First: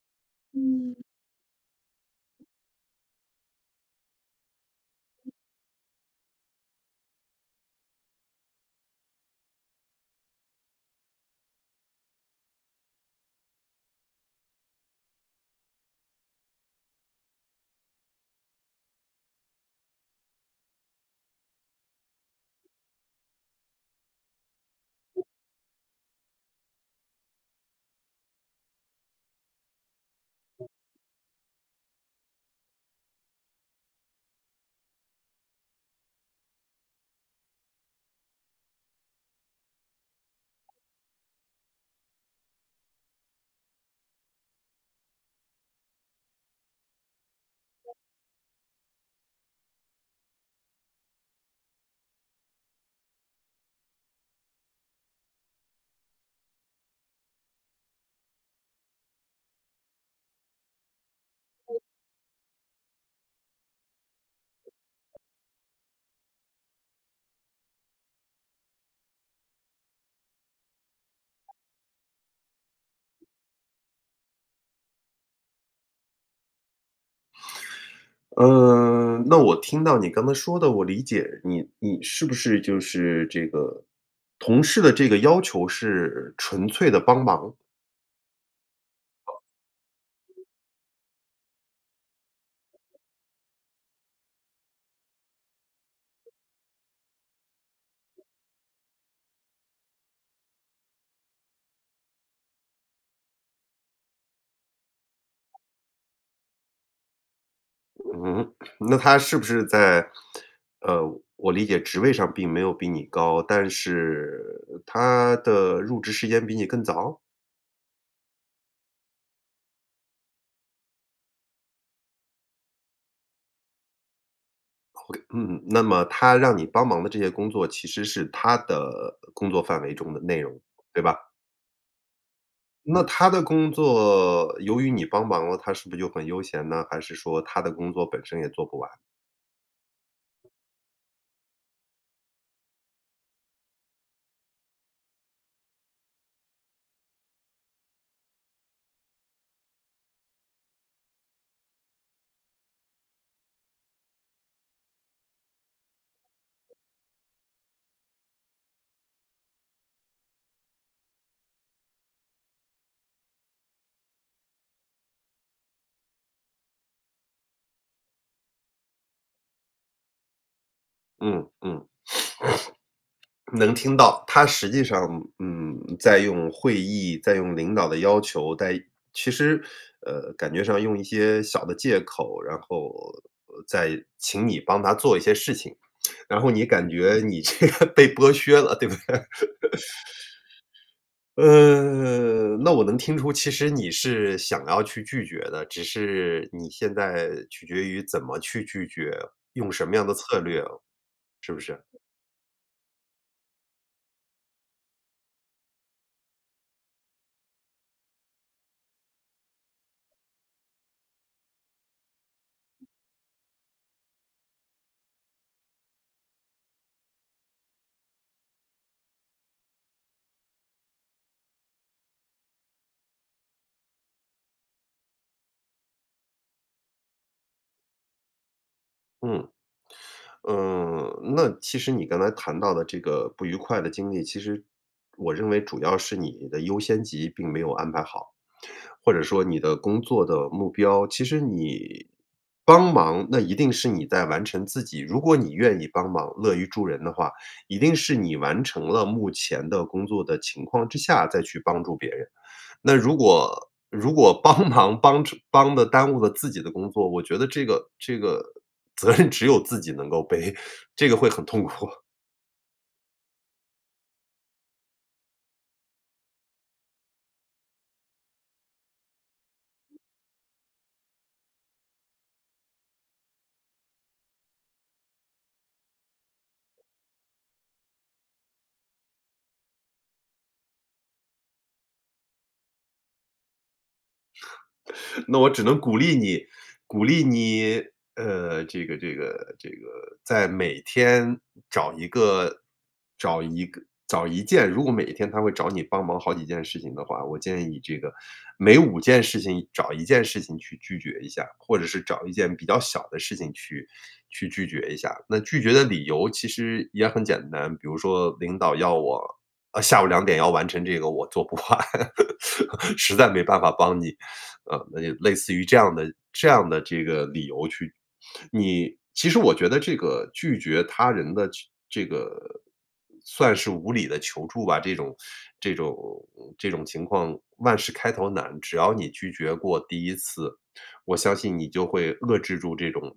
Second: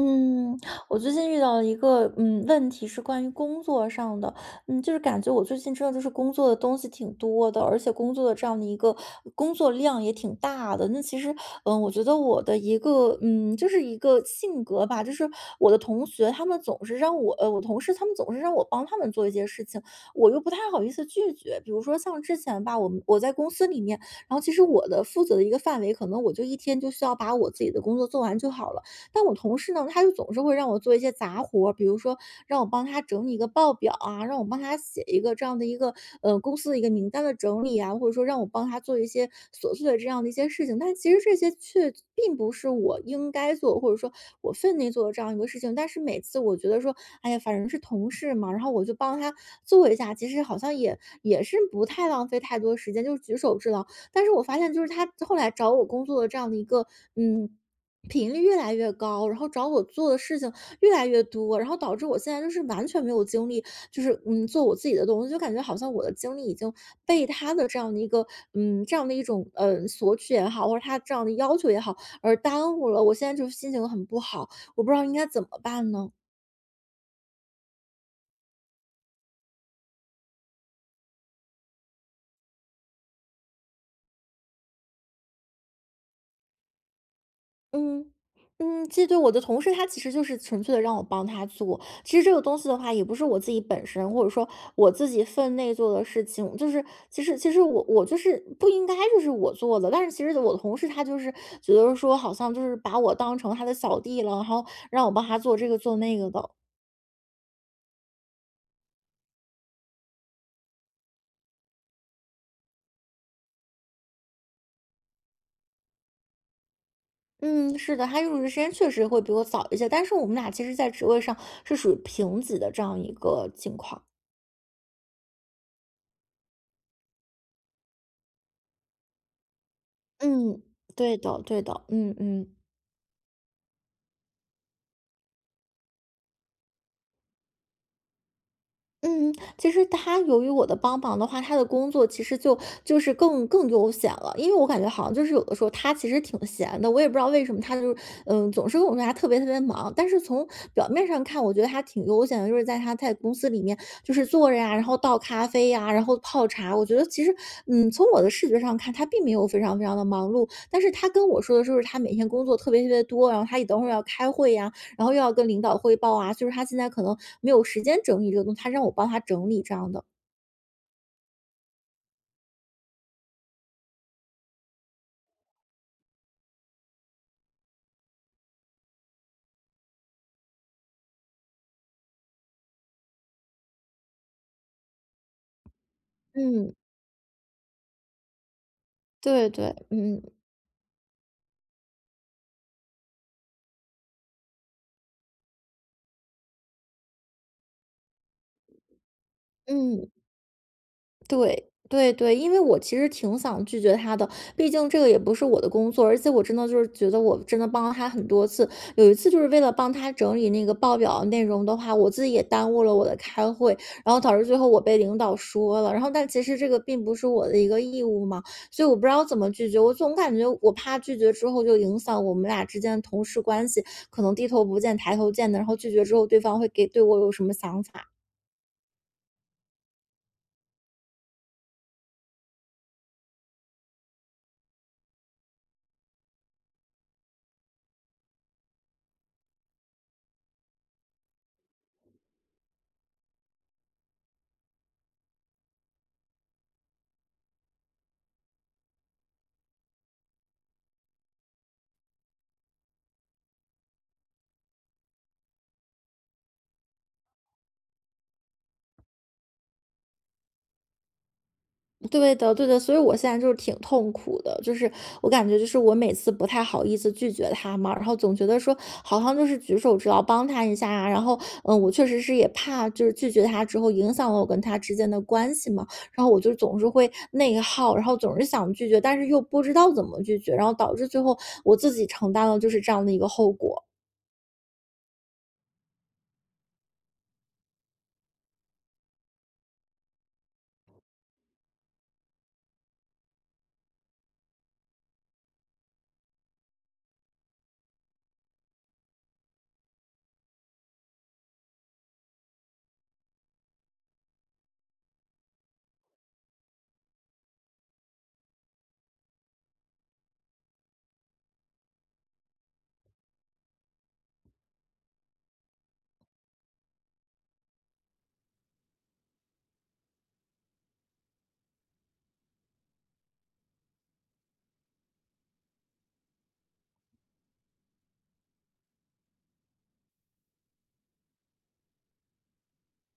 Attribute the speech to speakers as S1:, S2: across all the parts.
S1: 嗯，我
S2: 嗯。
S1: 最近遇到了一个，嗯，问题，是关于工作上的。嗯，就是感觉我最近真的就是工作的东西挺多的，而且工作的这样的一个工作量也挺大的。那其实，嗯，我觉得我的一个嗯，就是一个性格吧，就是我的同学他们总是让我呃，我同事他们总是让我帮他们做一些事情，我又不太好意思拒绝。比如说像之前吧，我们我在公司里面，然后其实我的负责的一个范围，可能我就一天就需要把我自己的工作做完就好了，但我同事呢，他就总是会让我做一些杂活儿，比如说，让我帮他整理一个报表啊，让我帮他写一个这样的一个，呃，公司的一个名单的整理啊，或者说让我帮他做一些琐碎的这样的一些事情。但其实这些却并不是我应该做的，或者是说我分内做的这样一个事情。但是每次我觉得说，哎呀，反正是同事嘛，然后我就帮他做一下，其实好像也也是不太浪费太多时间，就是举手之劳。但是我发现就是他后来找我工作的这样的一个，嗯，频率越来越高，然后找我做的事情越来越多，然后
S2: 嗯。
S1: 导致我现在就是完全没有精力，就是，嗯，做我自己的东西，就感觉好像我的精力已经被他的这样的一个嗯，这样的一种，呃，索取也好，或者他这样的要求也好，而耽误了。我现在就是心情很不好，我不知道应该怎么办呢？
S2: 嗯，那我听到你刚才说的，我理解你你是不是就是这个同事的这个要求是纯粹地帮忙。
S1: 嗯，嗯，记得我的同事他其实就是纯粹地让我帮他做，其实这个东西的话也不是我自己本身，或者说我自己分内做的事情，就是其实其实我我就是不应该就是我做的，但是其实我的同事他就是觉得说，好像就是把我当成他的小弟了，然后让我帮他做这个做那个的。
S2: 嗯？那他是不是在呃，我理解职位上并没有比你高，但是他的入职时间比你更早？
S1: 嗯，是的，他入职时间确实会比我早一些，但是我们俩其实在职位上是属于平级的这样一个情况。
S2: Ok，嗯嗯，那么他让你帮忙的这些工作，其实是他的工作范围中的内容，
S1: 嗯，
S2: 对
S1: 对
S2: 吧？
S1: 的对的，嗯嗯。
S2: 那他的工作由于你帮忙了，他是不是就很悠闲呢？还是说他的工作本身也做不完。
S1: 嗯，其实他由于我的帮忙的话，他的工作其实就就是更更悠闲了，因为我感觉好像就是有的时候他其实挺闲的，我也不知道为什么他就是，呃，总是跟我说他特别特别忙，但是从表面上看，我觉得他挺悠闲的，就是在他在公司里面就是坐着呀，然后倒咖啡呀，然后泡茶。我觉得其实，嗯，从我的视觉上看，他并没有非常非常地忙碌，但是他跟我说的就是他每天工作特别特别多，然后他也等会儿要开会呀，然后又要跟领导汇报啊，就是他现在可能没有时间整理这个东西，他让我帮他整理这样的。
S2: 嗯嗯，能听到，他实际上，嗯，在用会议，在用领导的要求，在其实，呃，感觉上用一些小的借口，然后，呃，在请你帮他做一些事情，然后你
S1: 嗯。
S2: 感觉你这个被剥削了，对不对？
S1: 对对，嗯。
S2: 呃，那我能听出，其实你是想要去拒绝的，只是你现在取决于怎么去拒绝，用什么样
S1: 嗯。
S2: 的策略，是不
S1: 对，
S2: 是？
S1: 对，对，因为我其实挺想拒绝他的，毕竟这个也不是我的工作，而且我真的就是觉得我真的帮了他很多次。有一次就是为了帮他整理那个报表的内容的话，我自己也耽误了我的开会，然后导致最后我被领导说了。然后但其实这个并不是我的一个义务嘛，所以我不知道怎么拒绝，我总感觉我怕拒绝之后就影响我们俩之间的同事关系，可能低头不见抬头见的，然后拒绝之后，对方会给对我有什么想法。
S2: 嗯。嗯，那其实你刚才谈到的这个不愉快的经历，其实，我认为主要是你的优先级并没有安排好，或者说你的工作的目标其实你帮忙，那一定是你在完成自己如果你愿意帮忙，乐于助人的话，一定是你完成了目前的工作的情况之下再去帮助别人。那如果如果帮忙帮出帮得耽误了自己的工作，我觉得这个这个责任只有自己能够背，这个会很痛苦。
S1: 对的对的，所以我现在就是挺痛苦的，就是我感觉就是我每次不太好意思拒绝他嘛。然后总觉得说好像就是举手之劳，帮他一下啊，然后，嗯，我确实是也怕就是拒绝他之后影响了我跟他之间的关系嘛。然后我就是总是会内耗，然后总是想拒绝，但是又不知道怎么拒绝，然后导致最后我自己承担了就是这样的一个后果。
S2: 那我只能鼓励你，鼓励你呃，这个这个这个在每天找一个找一个找一件如果每天他会找你帮忙好几件事情的话，我建议你这个每5件事情找1件事情去拒绝一下，或者是找1件比较小的事情去去拒绝一下。那拒绝的理由其实也很简单，比如说领导要我呃，下午2点要完成这个我做不完，实在没办法帮你。呃，那就类似于这样的这样的这个理由去你其实我觉得这个拒绝他人的这这个算是无理的求助吧，这种这种这种情况万事开头难，只要你拒绝过第1次，我相信你就会遏制住这种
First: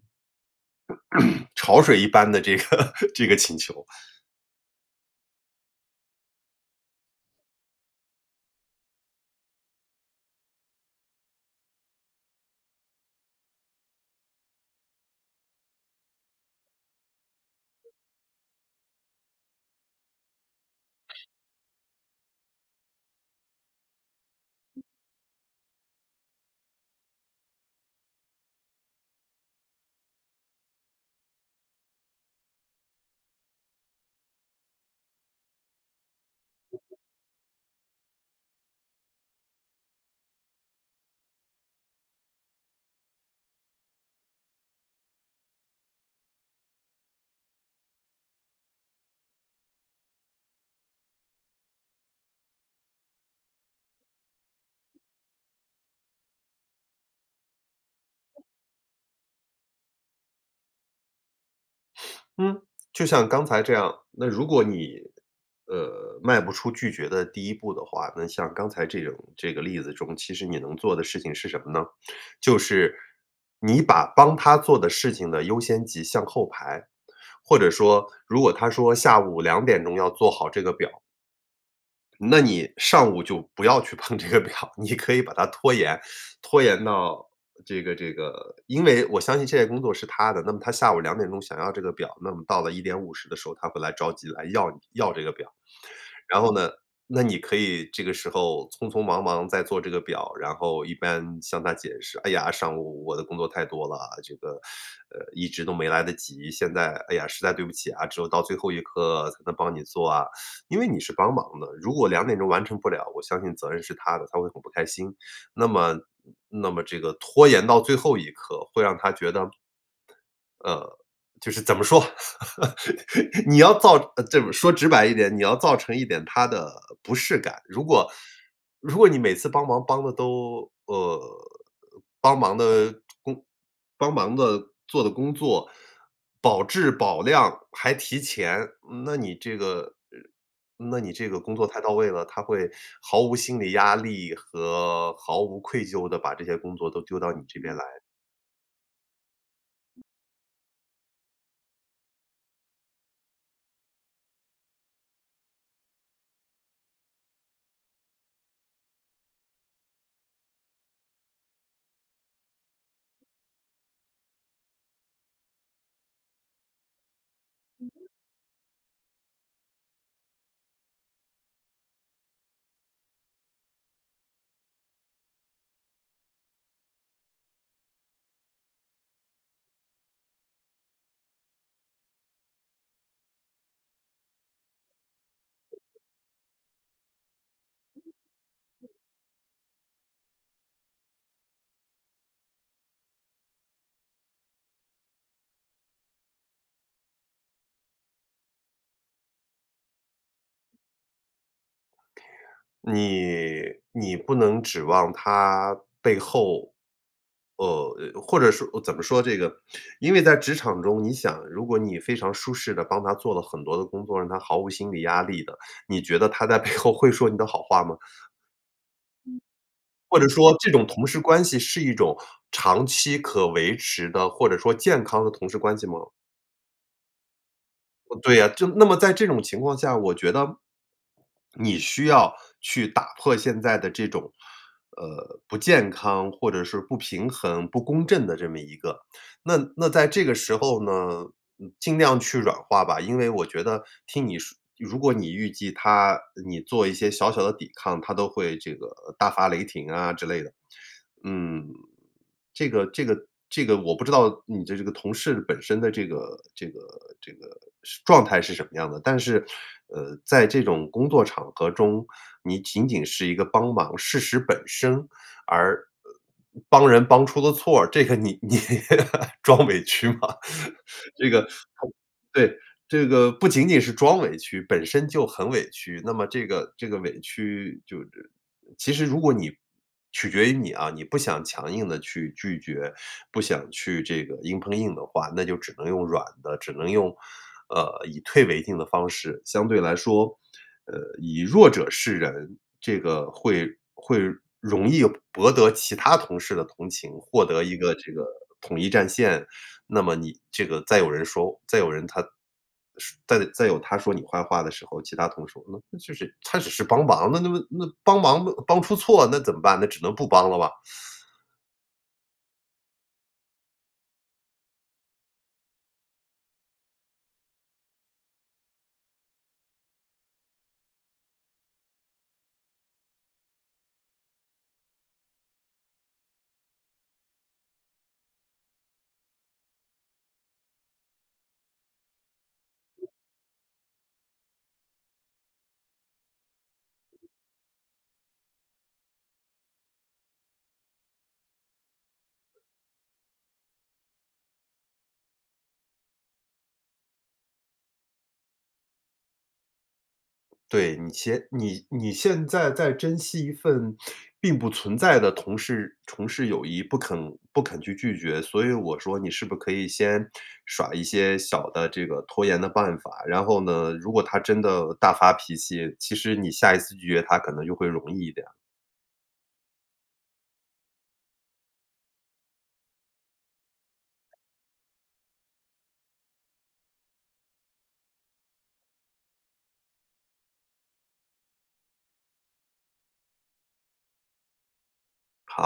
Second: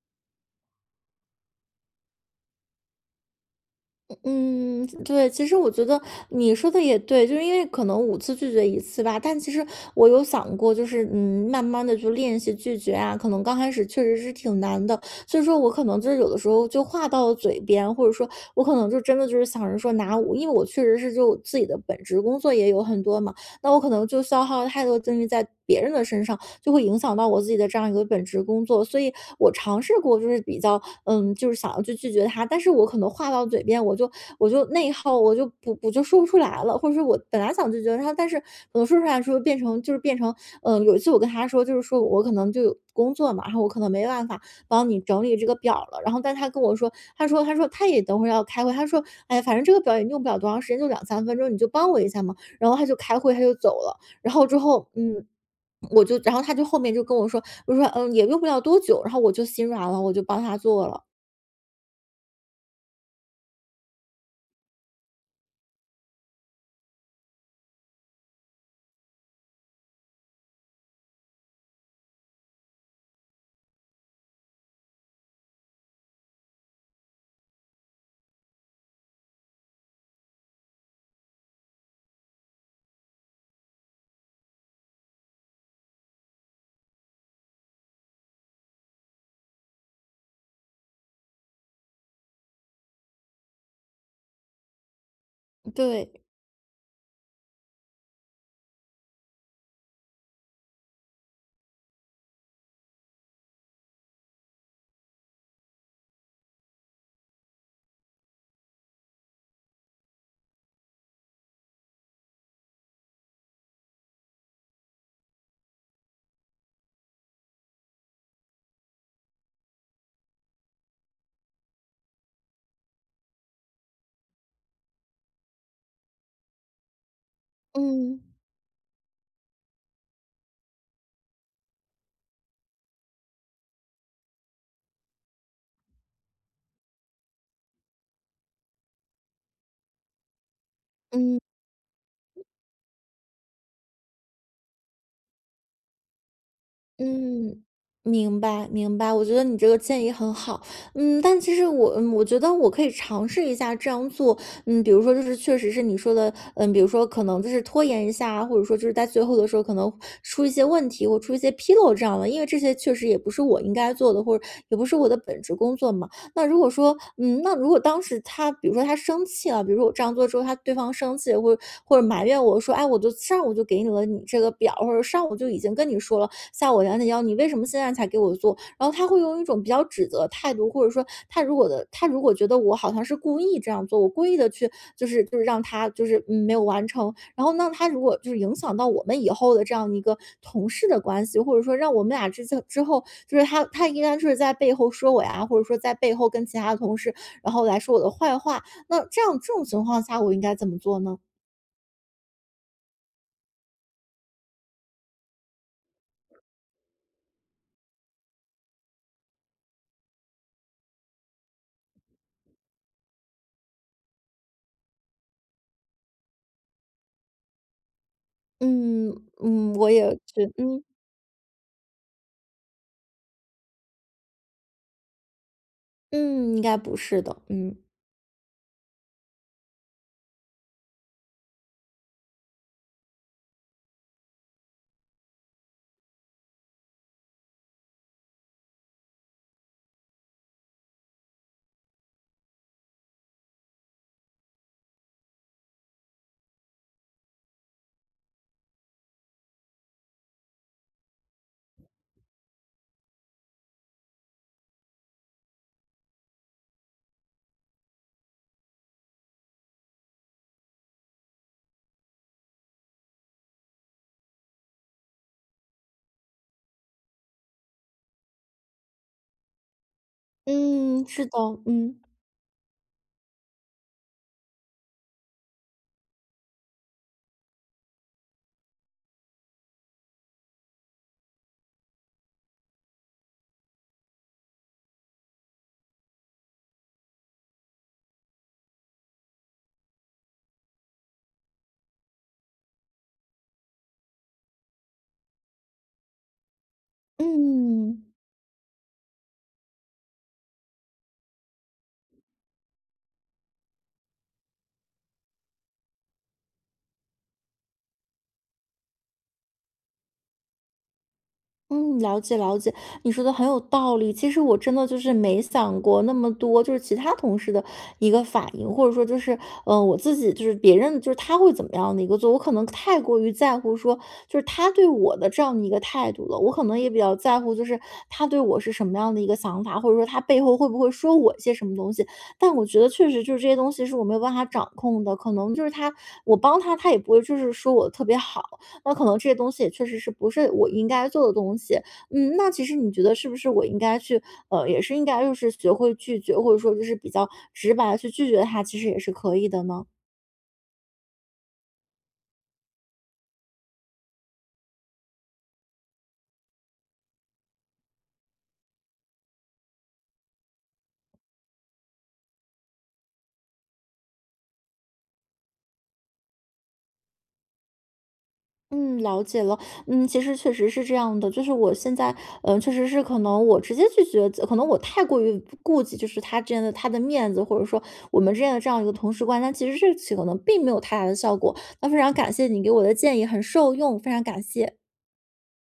S2: 潮水一般的这个这个请求。
S1: 嗯，嗯，对，其实我觉得你说得也对，就是因为可能5次拒绝1次吧，但其实我有想过，就是，嗯，慢慢地就练习拒绝啊，可能刚开始确实是挺难的，所以说我可能就是有的时候就话到了嘴边，或者说我可能就真的就是想着说拿我因为我确实是就自己的本职工作也有很多嘛，那我可能就消耗了太多的精力在别人的身上，就会影响到我自己的这样一个本职工作。所以我尝试过就是比较嗯，就是想要去拒绝他，但是我可能话到嘴边，我就我就内耗，我就不我就说不出来了，或者说我本来想拒绝他，但是可能说出来的时候变成就是变成呃，有一次我跟他说就是说我可能就有工作嘛，然后我可能没办法帮你整理这个表儿了，然后但是他跟我说，他说他说他也等会儿要开会。他说：“哎呀，反正这个表儿也用不了多长时间，就2-3分钟，你就帮我一下嘛。”然后他就开会，他就走了。然后之后嗯，我就然后他就后面就跟我说，就说：“嗯，也用不了多久。”然后我就心软了，我就帮他做了。
S2: 嗯，就像刚才这样，那如果你，呃，迈不出拒绝的第一步的话，那像刚才这种这个例子中，其实你能做的事情是什么呢？就是你把帮他做的事情的优先级向后排，或者说如果他说下午2点钟要做好这个表儿那你上午就不要去碰这个表，你可以把它拖延拖延到，呃，这个这个因为我相信这些工作是他的，那么他下午2点钟想要这个表，那么到了1:50的时候，他会来着急来要你要这个表儿。
S1: 对。
S2: 然后呢，那你可以这个时候匆匆忙忙在做这个表，然后一边向他解释：“哎呀，上午我的工作太多了，这个，呃，一直都没来得及，现在，哎呀，实在对不起啊，只有到最后一刻才能帮你做啊。” 因为你是帮忙的，如果2点钟完成不了，我相信责任是他的，他会很不开心。那么那么这个拖延到最后一刻，会让他觉得呃，就是怎么说，你要造呃，这么说直白一点，你要造成一点他的不适感。如果
S1: 嗯。
S2: 如果你每次帮忙帮得都呃，帮忙的工帮忙的做的工作，保质保量，还提前，那你这个呃，那你这个
S1: 嗯。
S2: 工作太到位了，他会毫无心理压力和毫无愧疚地把这些工作都丢到你这
S1: 嗯，
S2: 边来。
S1: 明白，明白，我觉得你这个建议很好，嗯，但其实我嗯，我觉得我可以尝试一下这样做。嗯，比如说就是确实是你说的，嗯，比如说可能就是拖延一下啊，或者说就是在最后的时候儿可能出一些问题或出一些纰漏这样了，因为这些确实也不是我应该做的，或者也不是我的本职工作嘛。那如果说嗯，那如果当时他比如说他生气了比如说我这样做之后，他对方生气或或者埋怨我说：“哎，我就上午就给你了你这个表儿，或者是上午就已经跟你说了，下午2点要，你为什么现在才给我做？”然后他会用一种比较指责的态度，或者说他如果的他如果觉得我好像是故意这样做，我故意地去就是就是让他就是，嗯，没有完成。然后那他如果就是影响到我们以后的这样一个同事的关系，或者说让我们俩之间之后就是他他应该就是在背后说我呀，然后或者说在背后跟其他的同事然后来说我的坏话，那这样这种情况下我应该怎么做呢？
S2: 你你不能指望他背后呃，或者说怎么说这个，因为在职场中，你想如果你非常舒适地帮他做了很多的工作，让他毫无心理压力的，你觉得他在背后会说你的好话吗？
S1: 嗯，嗯，我也
S2: 或者
S1: 觉
S2: 说这
S1: 嗯。
S2: 种同事关系是一种长期可维持的，或者说健康的同事关系吗？
S1: 嗯，应该不是的，嗯。
S2: 啊，对呀，就那么在这种情况下，我觉得 你需要去打破现在的这种，呃，不健康或者是不平衡、不公正的这么一个那那在这个时候呢，嗯，尽量去软化吧，因为我觉得听你说如果你预计他呃，你做一些小小的抵抗，他都会这个大发雷霆啊之类的。嗯，这个这个这个我不知道你这这个同事本身的这个这个这个是状态是什么样的？但是，呃，在这种工作场合中，你仅仅是一个帮忙，事实本身而呃，帮人帮出了错儿，这个你你 装委屈吗？
S1: 嗯，是
S2: 这
S1: 的，
S2: 个
S1: 嗯。
S2: 对，这个不仅仅是装委屈，本身就很委屈。那么这个这个委屈就是其实如果你取决于你啊，你不想强硬地去拒绝，不想去这个硬碰硬的话，那就只能用软的，只能用，呃，以退为进的方式，相对来说，呃，以弱者示人。这个会会容易博得其他同事的同情，获得一个
S1: 嗯。
S2: 这个统一战线，那么你这个再有人说再有人他说再再有他说你坏话的时候，其他同事呃，那就是她只是帮忙的，那么那帮忙嘛帮出错，那怎么办呢？那只能不帮了吧。
S1: 嗯，了解了解，你说的很有道理。其实我真的就是没想过那么多，就是其他同事的一个反应，或者说就是呃，我自己就是别人就是他会怎么样的一个做我可能太过于在乎说，就是他对我的这样的一个态度了。我可能也比较在乎就是他对我是什么样的一个想法，或者说他背后会不会说我一些什么东西。但我觉得确实就是这些东西是我没有办法掌控的，可能就是他我帮他，他也不会就是说我特别好，那可能这些东西也确实是不是我应该做的东西。嗯，那其实你觉得是不是我应该去呃，也是应该就是学会拒绝，或者说就是比较直白地去拒绝他，其实也是可以的呢？
S2: 对，你先你你现在在珍惜一份并不存在的同事同事友谊，不肯不肯去拒绝。所以我说你是不是可以先耍一些小的这个拖延的办法，然后呢，如果他真的大发脾气，其实你下一次拒绝他可能就会容易一点儿。
S1: 嗯，了解了，嗯，其实确实是这样的。就是我现在，呃，确实是可能我直接拒绝则可能我太过于顾忌就是他真的他的面子，或者说我们认了这样一个同事关那其实这一起可能并没有太大的效果。那非常感谢你给我的建议，很受用，非常感谢。
S2: 好。